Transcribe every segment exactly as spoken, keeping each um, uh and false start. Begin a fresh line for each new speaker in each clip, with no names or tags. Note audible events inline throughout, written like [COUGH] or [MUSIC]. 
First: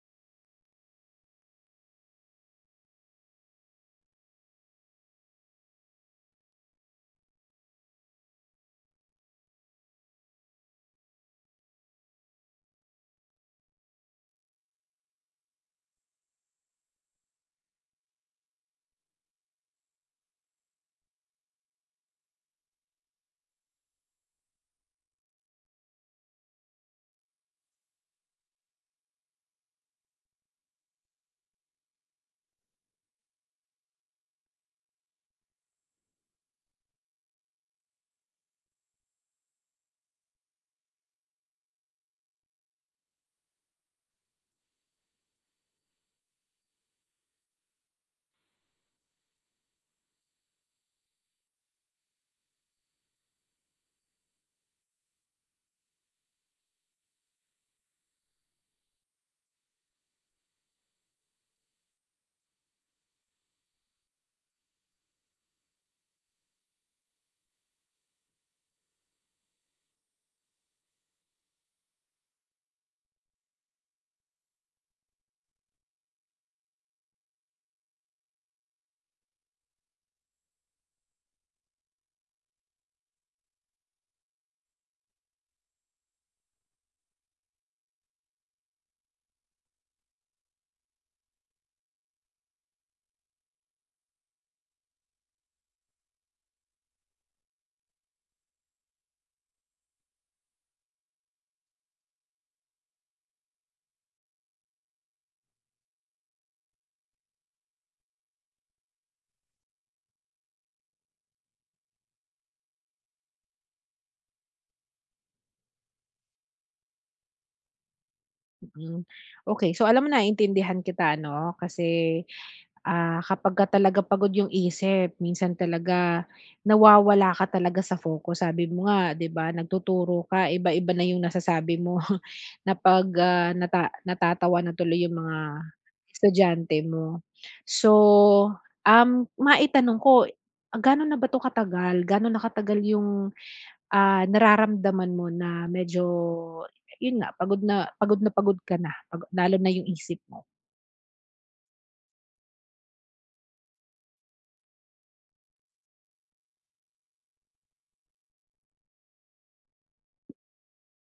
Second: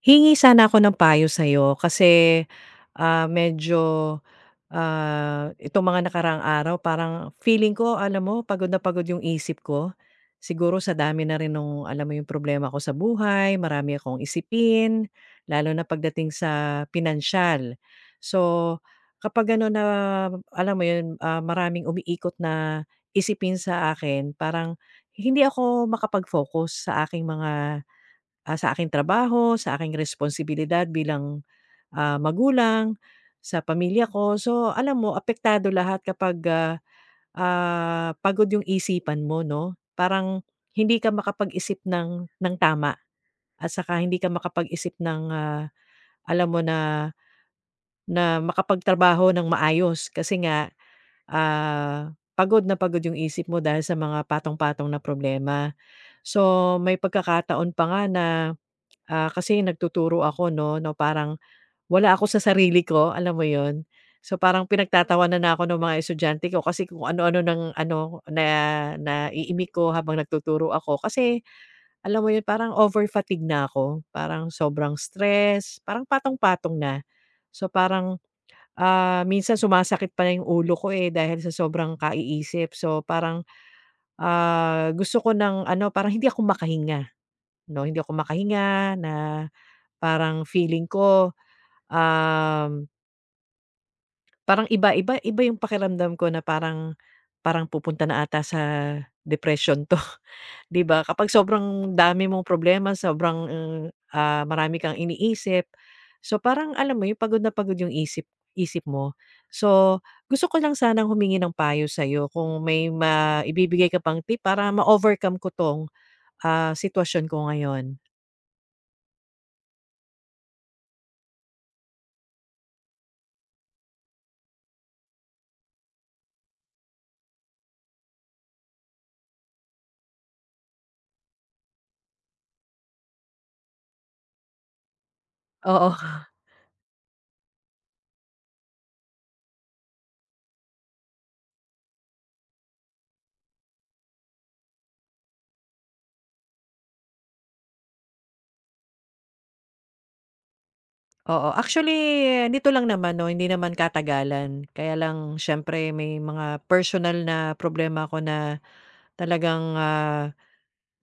Hingi sana ako ng payo sa'yo kasi, ah, medyo, ah, itong mga nakaraang araw parang feeling ko alam mo pagod na pagod yung isip ko. Siguro sa dami na rin nung alam mo yung problema ko sa buhay, marami akong isipin, lalo na pagdating sa pinansyal. So, kapag ano na alam mo yun, ah, maraming umiikot na isipin sa akin parang hindi ako makapag-focus sa aking mga. Ah, sa aking trabaho, sa aking responsibilidad bilang, ah, magulang, sa pamilya ko. So, alam mo apektado lahat kapag, ah, ah, pagod yung isipan mo 'no. Parang hindi ka makapag-isip ng ng tama at saka hindi ka makapag-isip ng, ah, alam mo na na makapagtrabaho ng maayos kasi nga, ah, pagod na pagod yung isip mo dahil sa mga patong-patong na problema. So, may pagkakataon pa nga na. Ah, kasi nagtuturo ako 'no, no parang wala ako sa sarili ko, alam mo yon. So, parang pinagtatawanan na ako ng mga estudyante ko kasi kung ano-ano ng ano na naiimik ko habang nagtuturo ako. Kasi alam mo 'yun, parang over fatigue na ako, parang sobrang stress, parang patong-patong na. So, parang, ah, minsan sumasakit pa na 'yung ulo ko, eh, dahil sa sobrang kaiisip. So, parang, ah, gusto ko ng ano, parang hindi ako makahinga 'no, hindi ako makahinga na. Parang feeling ko, um, parang iba-iba iba yung pakiramdam ko na parang parang pupunta na ata sa depression 'to, [LAUGHS] 'di ba? Kapag sobrang dami mong problema, sobrang, eh, ah, marami kang iniisip. So, parang alam mo yung pagod na pagod yung isip isip mo. So, gusto ko lang sanang humingi ng payo sa'yo kung may maibibigay ka pang tip para ma-overcome ko 'tong, ah, sitwasyon ko ngayon.
Hmm, okey. So, alam mo naiintindihan kita 'no, kasi, ah, kapagka talaga pagod yung isip minsan talaga nawawala ka talaga sa focus. Sabi mo nga 'di ba, nagtuturo ka iba-iba na yung nasasabi mo [LAUGHS] na 'pag, ah, nata natatawa na tuloy yung mga
Oo.
estudyante mo. So, um, maitanong ko, ah, gaano na ba 'to katagal? Gaano na katagal yung Ah, nararamdaman mo na medyo yun nga, pagod na pagod na pagod ka na, pago lalo na yung isip mo,
Oo, actually nito lang naman 'no, hindi naman katagalan. Kaya lang siyempre may mga personal na problema ako na talagang, ah,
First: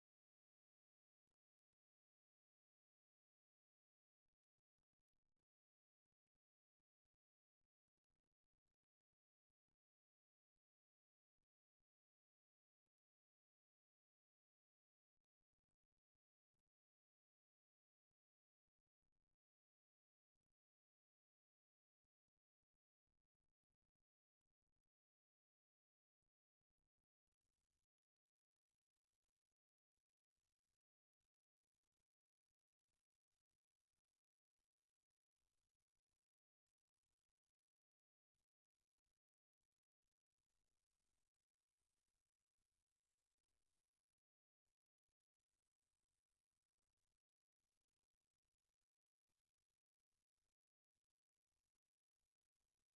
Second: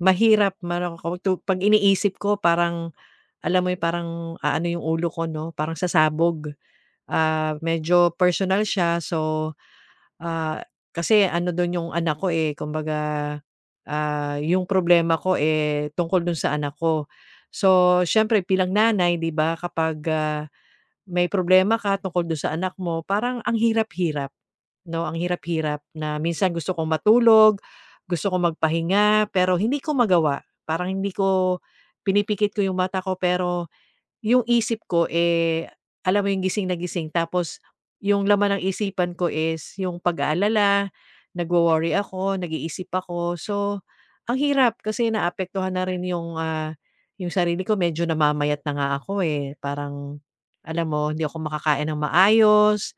mahirap mano ko tu 'pag iniisip ko parang alam mo 'yun, parang aano 'yung ulo ko 'no, parang sasabog. Ah, medyo personal siya, so, ah, kasi ano dun 'yung anak ko, eh, kumbaga, ah, 'yung problema ko, eh, tungkol dun sa anak ko. So siyempre bilang nanay 'di ba kapag, ah, may problema ka tungkol dun sa anak mo, parang ang hirap-hirap, 'no, ang hirap-hirap na minsan gusto kong matulog, gusto kong magpahinga, pero hindi ko magawa. Parang hindi ko pinipikit ko yung mata ko pero yung isip ko, eh, alam mo yung gising na gising tapos yung laman ng isipan ko is yung pag-aalala, nagwo-worry ako, nag-iisip ako. So, ang hirap kasi naapektuhan na rin yung, ah, yung sarili ko medyo namamayat na nga ako, eh. Parang alam mo, hindi ako makakain ng maayos,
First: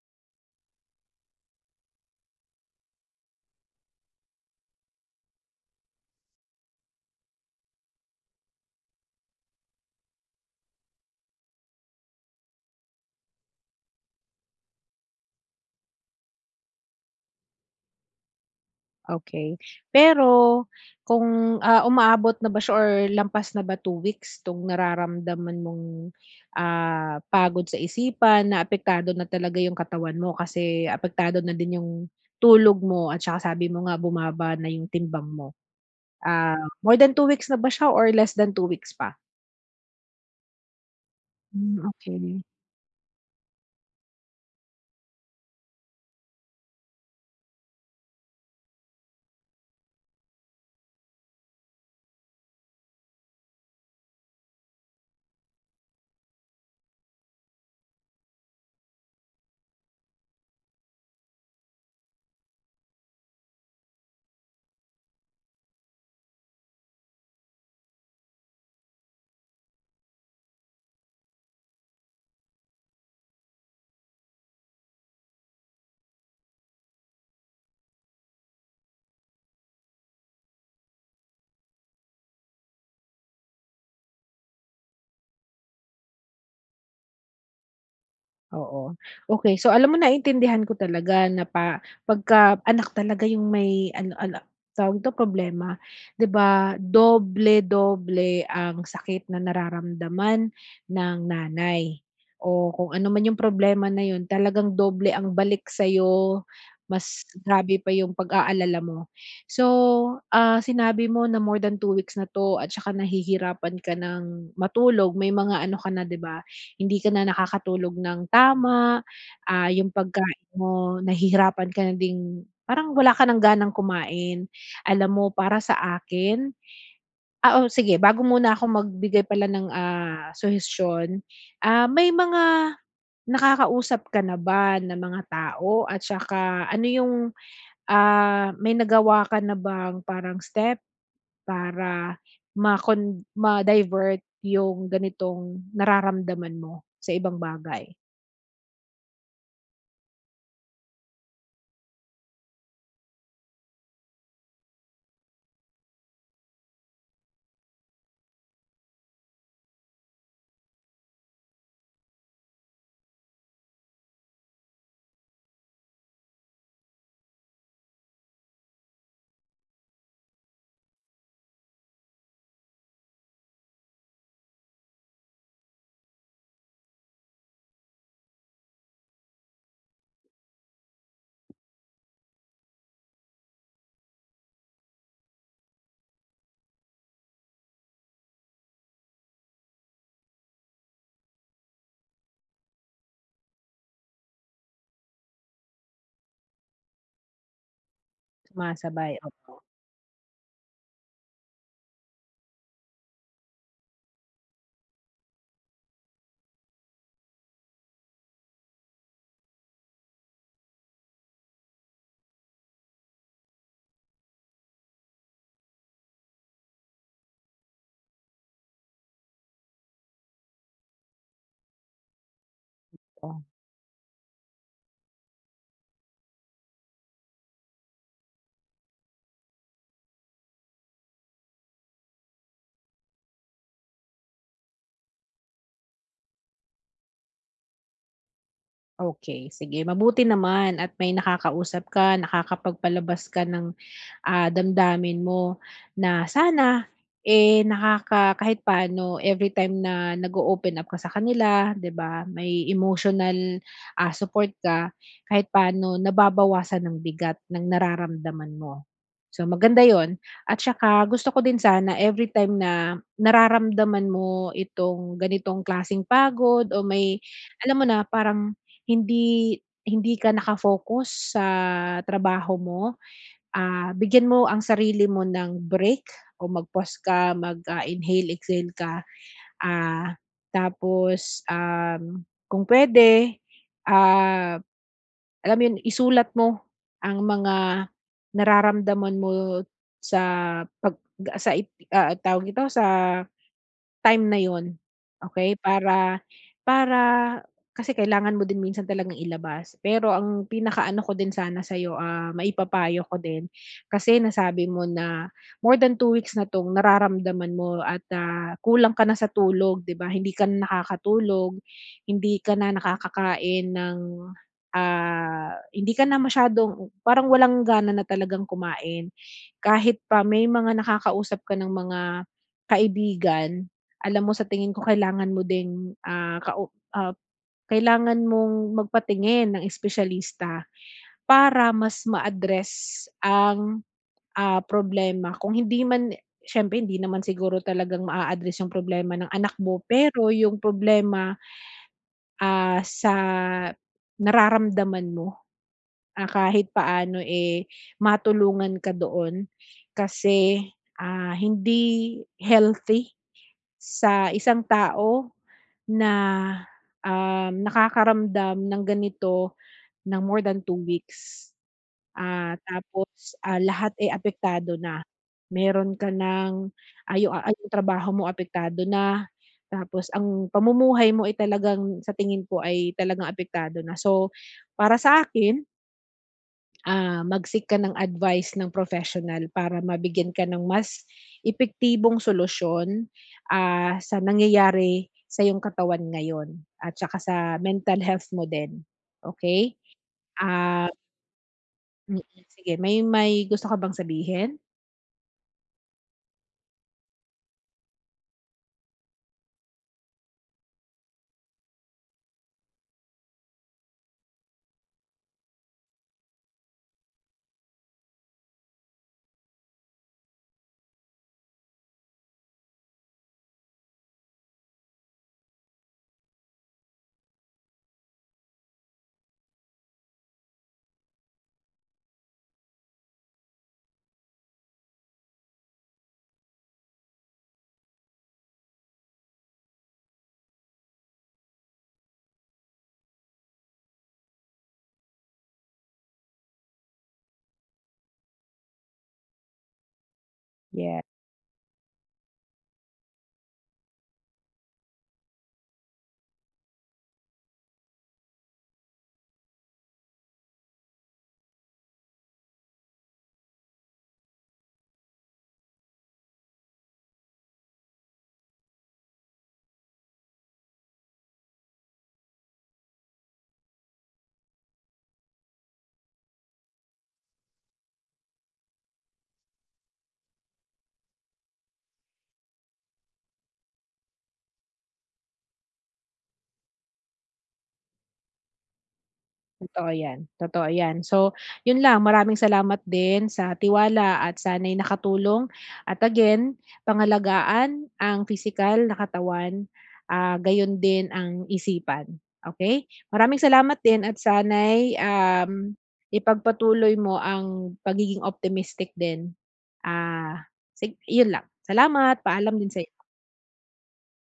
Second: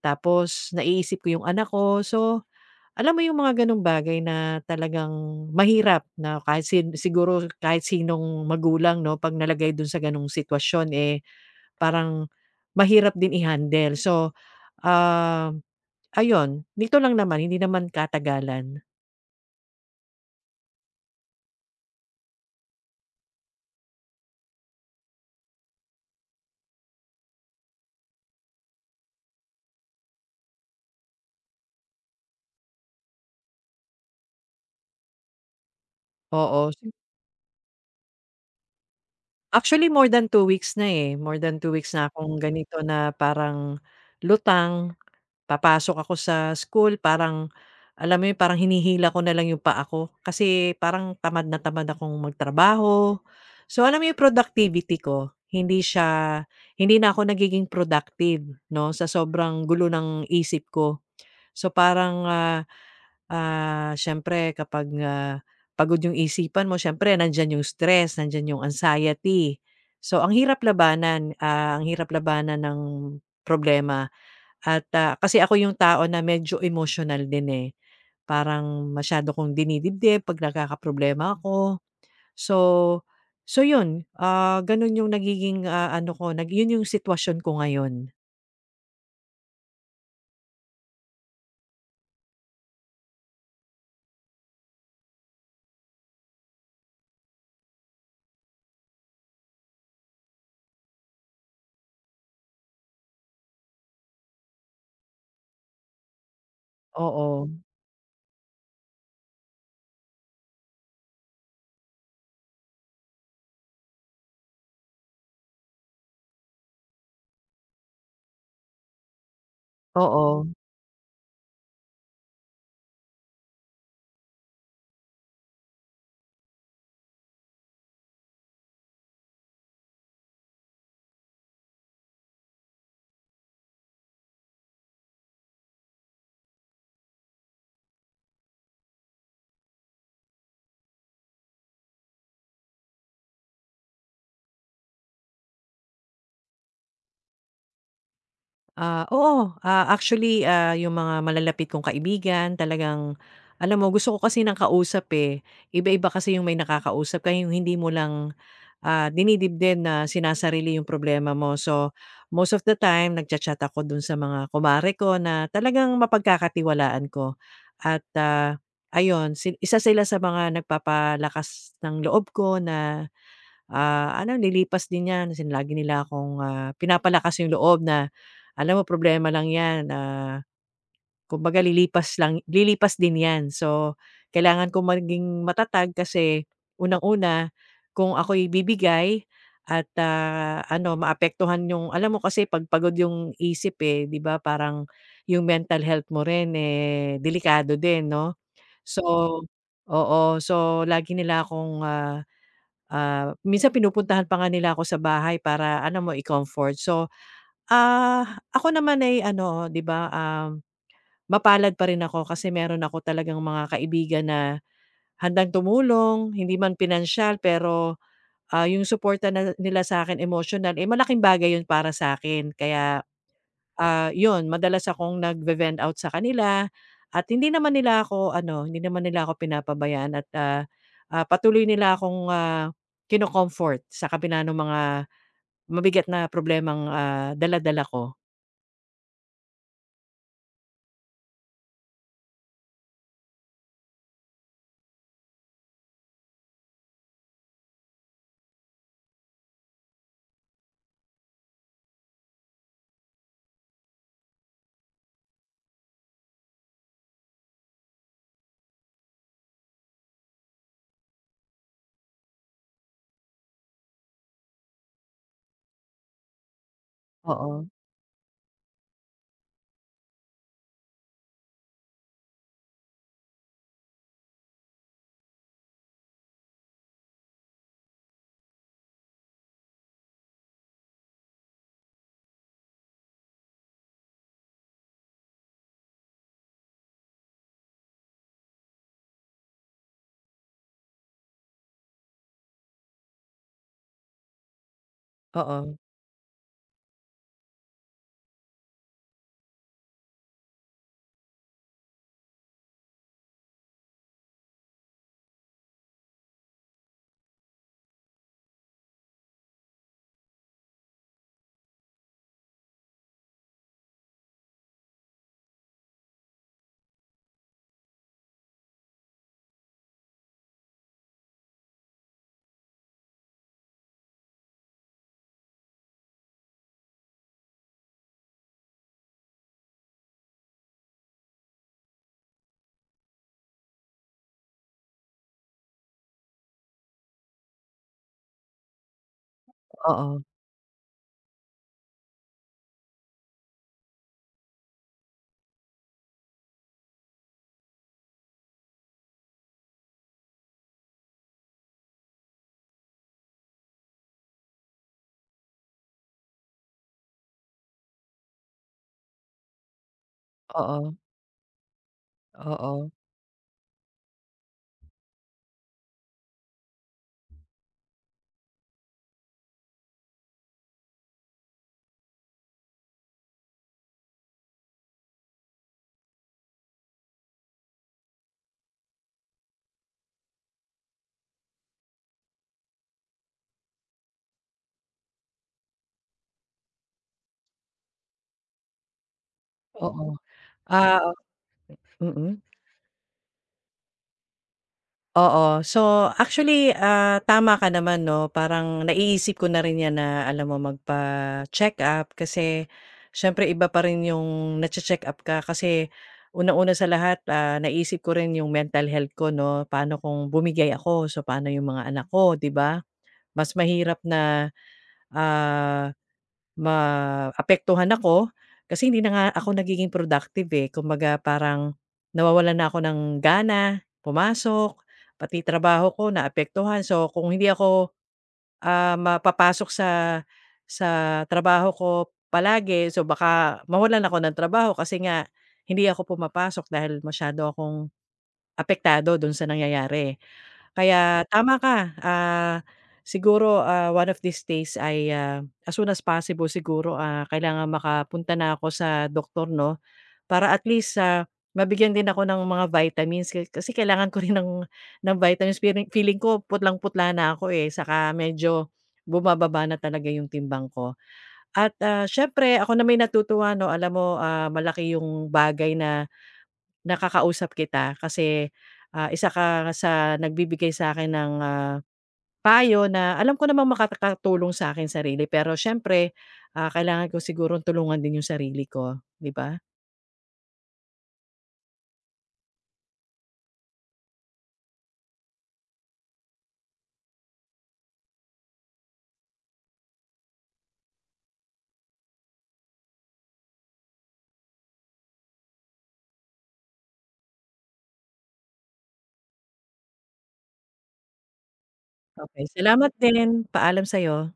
tapos naiisip ko yung anak ko. So, alam mo yung mga gano'ng bagay na talagang mahirap na kahit sin siguro kahit sinong magulang 'no, 'pag nalagay dun sa gano'ng sitwasyon, eh. Parang mahirap din i-handle. So, um, ayun nito lang naman hindi naman katagalan,
okay. Pero kung, ah, umaabot na ba siya or lampas na ba two weeks 'tong nararamdaman mong, ah, pagod sa isipan na apektado na talaga yung katawan mo kasi apektado na din yung tulog mo at saka sabi mo nga bumaba na yung timbang mo. Ah,
oo. Si
More than two weeks na ba siya or less than two weeks pa?
actually more than two weeks na, eh, more than two
Hmm,
weeks na akong
okey.
ganito na parang lutang, papasok ako sa school parang alam mo yun parang hinihila ko na lang yung paa ko kasi parang tamad na tamad akong magtrabaho. So, alam mo yung productivity ko hindi siya hindi na ako nagiging productive 'no, sa sobrang gulo ng isip ko. So, parang, ah, ah, siyempre kapag, ah, pagod yung isipan mo siyempre nandiyan yung stress, nandiyan yung anxiety. So, ang hirap labanan, ah, ang hirap labanan ng problema at, ah, kasi ako yung tao na medyo emotional din, eh. Parang masyado kong dinidibdib 'pag nagkakaproblema ako. So so yun, ah, ganun yung nagiging, ah, ano ko nag yun yung sitwasyon ko ngayon.
Oo. Okay. So, alam mo naintindihan ko talaga na pa pagka anak talaga yung may ano ano, tawag dito, problema, 'di ba, doble-doble ang sakit na nararamdaman ng nanay o kung ano man yung problema na yun talagang doble ang balik sa'yo, mas
Oo,
grabe pa yung pag-aalala mo. So, ah, sinabi mo na more than two weeks na 'to at saka nahihirapan ka ng matulog, may mga ano ka na, 'di ba? Hindi ka na nakakatulog ng tama, ah, yung
oo.
pagkain mo nahihirapan ka na ding parang wala ka ng ganang kumain. Alam mo para sa akin, ah, o sige, bago muna ako magbigay pala ng, ah, suhestiyon, ah, may mga nakakausap ka na ba na mga tao at saka ano yung, ah, may nagawa ka na bang parang step para makon ma-divert yung ganitong nararamdaman mo sa ibang bagay?
Ah, oo, ah, actually, ah, yung mga malalapit kong kaibigan talagang alam mo gusto ko kasi ng kausap, eh. Iba-iba kasi yung may nakakausap ka yung hindi mo lang, ah, dinidibdib na sinasarili yung problema mo. So, most of the time nagchat chat ako dun sa mga kumare ko na talagang mapagkakatiwalaan ko at, ah, ayun si isa sila sa mga nagpapalakas ng loob ko na. Ah, ano nilipas din 'yan as in lagi nila akong, ah, pinapalakas yung loob na, "Alam mo problema lang 'yan, ah, kumbaga lilipas lang lilipas din 'yan." So, kailangan kong maging matatag kasi unang-una kung ako'y bibigay at, ah, ano maapektuhan yung alam mo kasi 'pag pagod yung isip, eh, 'di ba parang yung mental health mo rin, eh, delikado din 'no?
Sumasabay,
So
oo,
oo. So, lagi nila akong, ah, Ah, minsan pinupuntahan pa nga nila ako sa bahay para alam mo i-comfort. So, ah, ako naman ay ano 'di ba, um, mapalad pa rin ako kasi meron ako talagang mga kaibigan na handang tumulong, hindi man pinansyal pero, ah, yung suporta na nila sa akin emosyonal, eh, malaking bagay yun para sa akin kaya
oo.
ah, yun madalas akong nag vent out sa kanila at hindi naman nila ako ano, hindi naman nila ako pinapabayaan at, ah, ah, patuloy nila akong, ah, kino-comfort sa kabila nung mga mabigat na problemang, ah, dala-dala ko.
Okay, sige mabuti naman at may nakakausap ka, nakakapagpalabas ka ng, ah, damdamin mo, na sana, eh, nakaka kahit paano every time na nag-o-open up ka sa kanila 'di ba, may emotional, ah, support ka, kahit paano nababawasan ng bigat ng nararamdaman mo. So maganda yon, at saka gusto ko din sana every time na nararamdaman mo itong ganitong klasing pagod o may
Oo,
alam mo na parang hindi hindi ka naka sa trabaho mo, ah, bigyan mo ang sarili mo ng break o mag-pause ka, mag, ah, inhale, exhale ka. Ah, Tapos, um, kung pwede, ah, alam mo 'yun, isulat mo ang mga nararamdaman mo sa pag sa it ah, tawag dito, sa time na yun, okey?
oo,
Para para kasi kailangan mo din minsan talagang ilabas. Pero ang pinakaano ko din sana sa'yo, ah, maipapayo ko din, kasi nasabi mo na more than two weeks na 'tong nararamdaman mo at, ah, kulang ka na sa tulog, 'di ba? Hindi ka na nakakatulog, hindi ka na nakakakain ng, ah, hindi ka na masyadong parang walang gana na talagang kumain. Kahit pa may mga nakakausap ka ng mga kaibigan, alam mo sa tingin ko kailangan mo ding, ah, kau ah, kailangan mong magpatingin ng espesyalista para mas ma-address ang, ah, problema. Kung hindi man, siyempre hindi naman siguro talagang maa-address yung problema ng anak mo,
oo,
pero yung problema, ah, sa nararamdaman mo, ah, kahit paano, eh, matulungan ka doon. Kasi, ah, hindi healthy sa isang tao na, um, nakakaramdam ng ganito ng more than
oo,
two
oo,
weeks. Ah,
oo.
tapos, ah, lahat ay apektado na. Meron ka ng, ah, yung ah, yung trabaho mo apektado na, tapos ang pamumuhay mo ay talagang sa tingin ko ay talagang apektado na. So, para sa akin, ah, mag-seek ka ng advice ng professional para mabigyan ka ng mas epektibong solusyon, ah, sa nangyayari sa iyong katawan ngayon at saka sa mental health mo din, okay?
Oo.
Ah,
Ah, mm.
mm,
Mm.
Sige, may may gusto ka bang sabihin?
Oo. So, actually, ah, tama ka naman 'no, parang naiisip ko na rin 'yan na alam mo magpa-check-up kasi siyempre iba pa rin yung nache-check-up ka kasi unang-una sa lahat, ah, naisip ko rin yung mental health ko 'no, paano kung bumigay ako, so paano yung mga anak ko, 'di ba? Mas mahirap na, ah, maapektuhan ako kasi hindi na nga ako nagiging productive, eh. Kumbaga parang nawawalan na ako ng gana pumasok, pati trabaho ko naapektuhan. So, kung hindi ako, ah, mapapasok sa sa trabaho ko palagi, so baka mawalan ako ng trabaho kasi nga hindi ako pumapasok dahil masyado akong apektado do'n sa nangyayari.
Yes.
Kaya tama ka, ah, siguro, ah, one of these days ay, ah, as soon as possible siguro, ah, kailangan makapunta na ako sa doktor 'no, para at least, ah, mabigyan din ako ng mga vitamins ka kasi kailangan ko rin ng ng vitamins feeling feeling ko putlang-putla na ako, eh, saka medyo bumababa na talaga yung timbang ko. At, ah, siyempre ako na may natutuwa 'no, alam mo, ah, malaki yung bagay na nakakausap kita kasi, ah, isa ka sa nagbibigay sa akin ng, ah, payo na alam ko namang makakatulong sa aking sarili pero siyempre, ah, kailangan ko sigurong tulungan din yung sarili ko, 'di ba?
Totoo yan, totoo yan. So, yun lang, maraming salamat din sa tiwala at sana'y nakatulong, at again, pangalagaan ang physical na katawan, ah, gayon din ang isipan, okay? Maraming salamat din at sana'y, um, ipagpatuloy mo ang pagiging optimistic din. Ah, sig Yun lang. Salamat,
Okay,
paalam din
salamat
sa
din. Paalam sa'yo.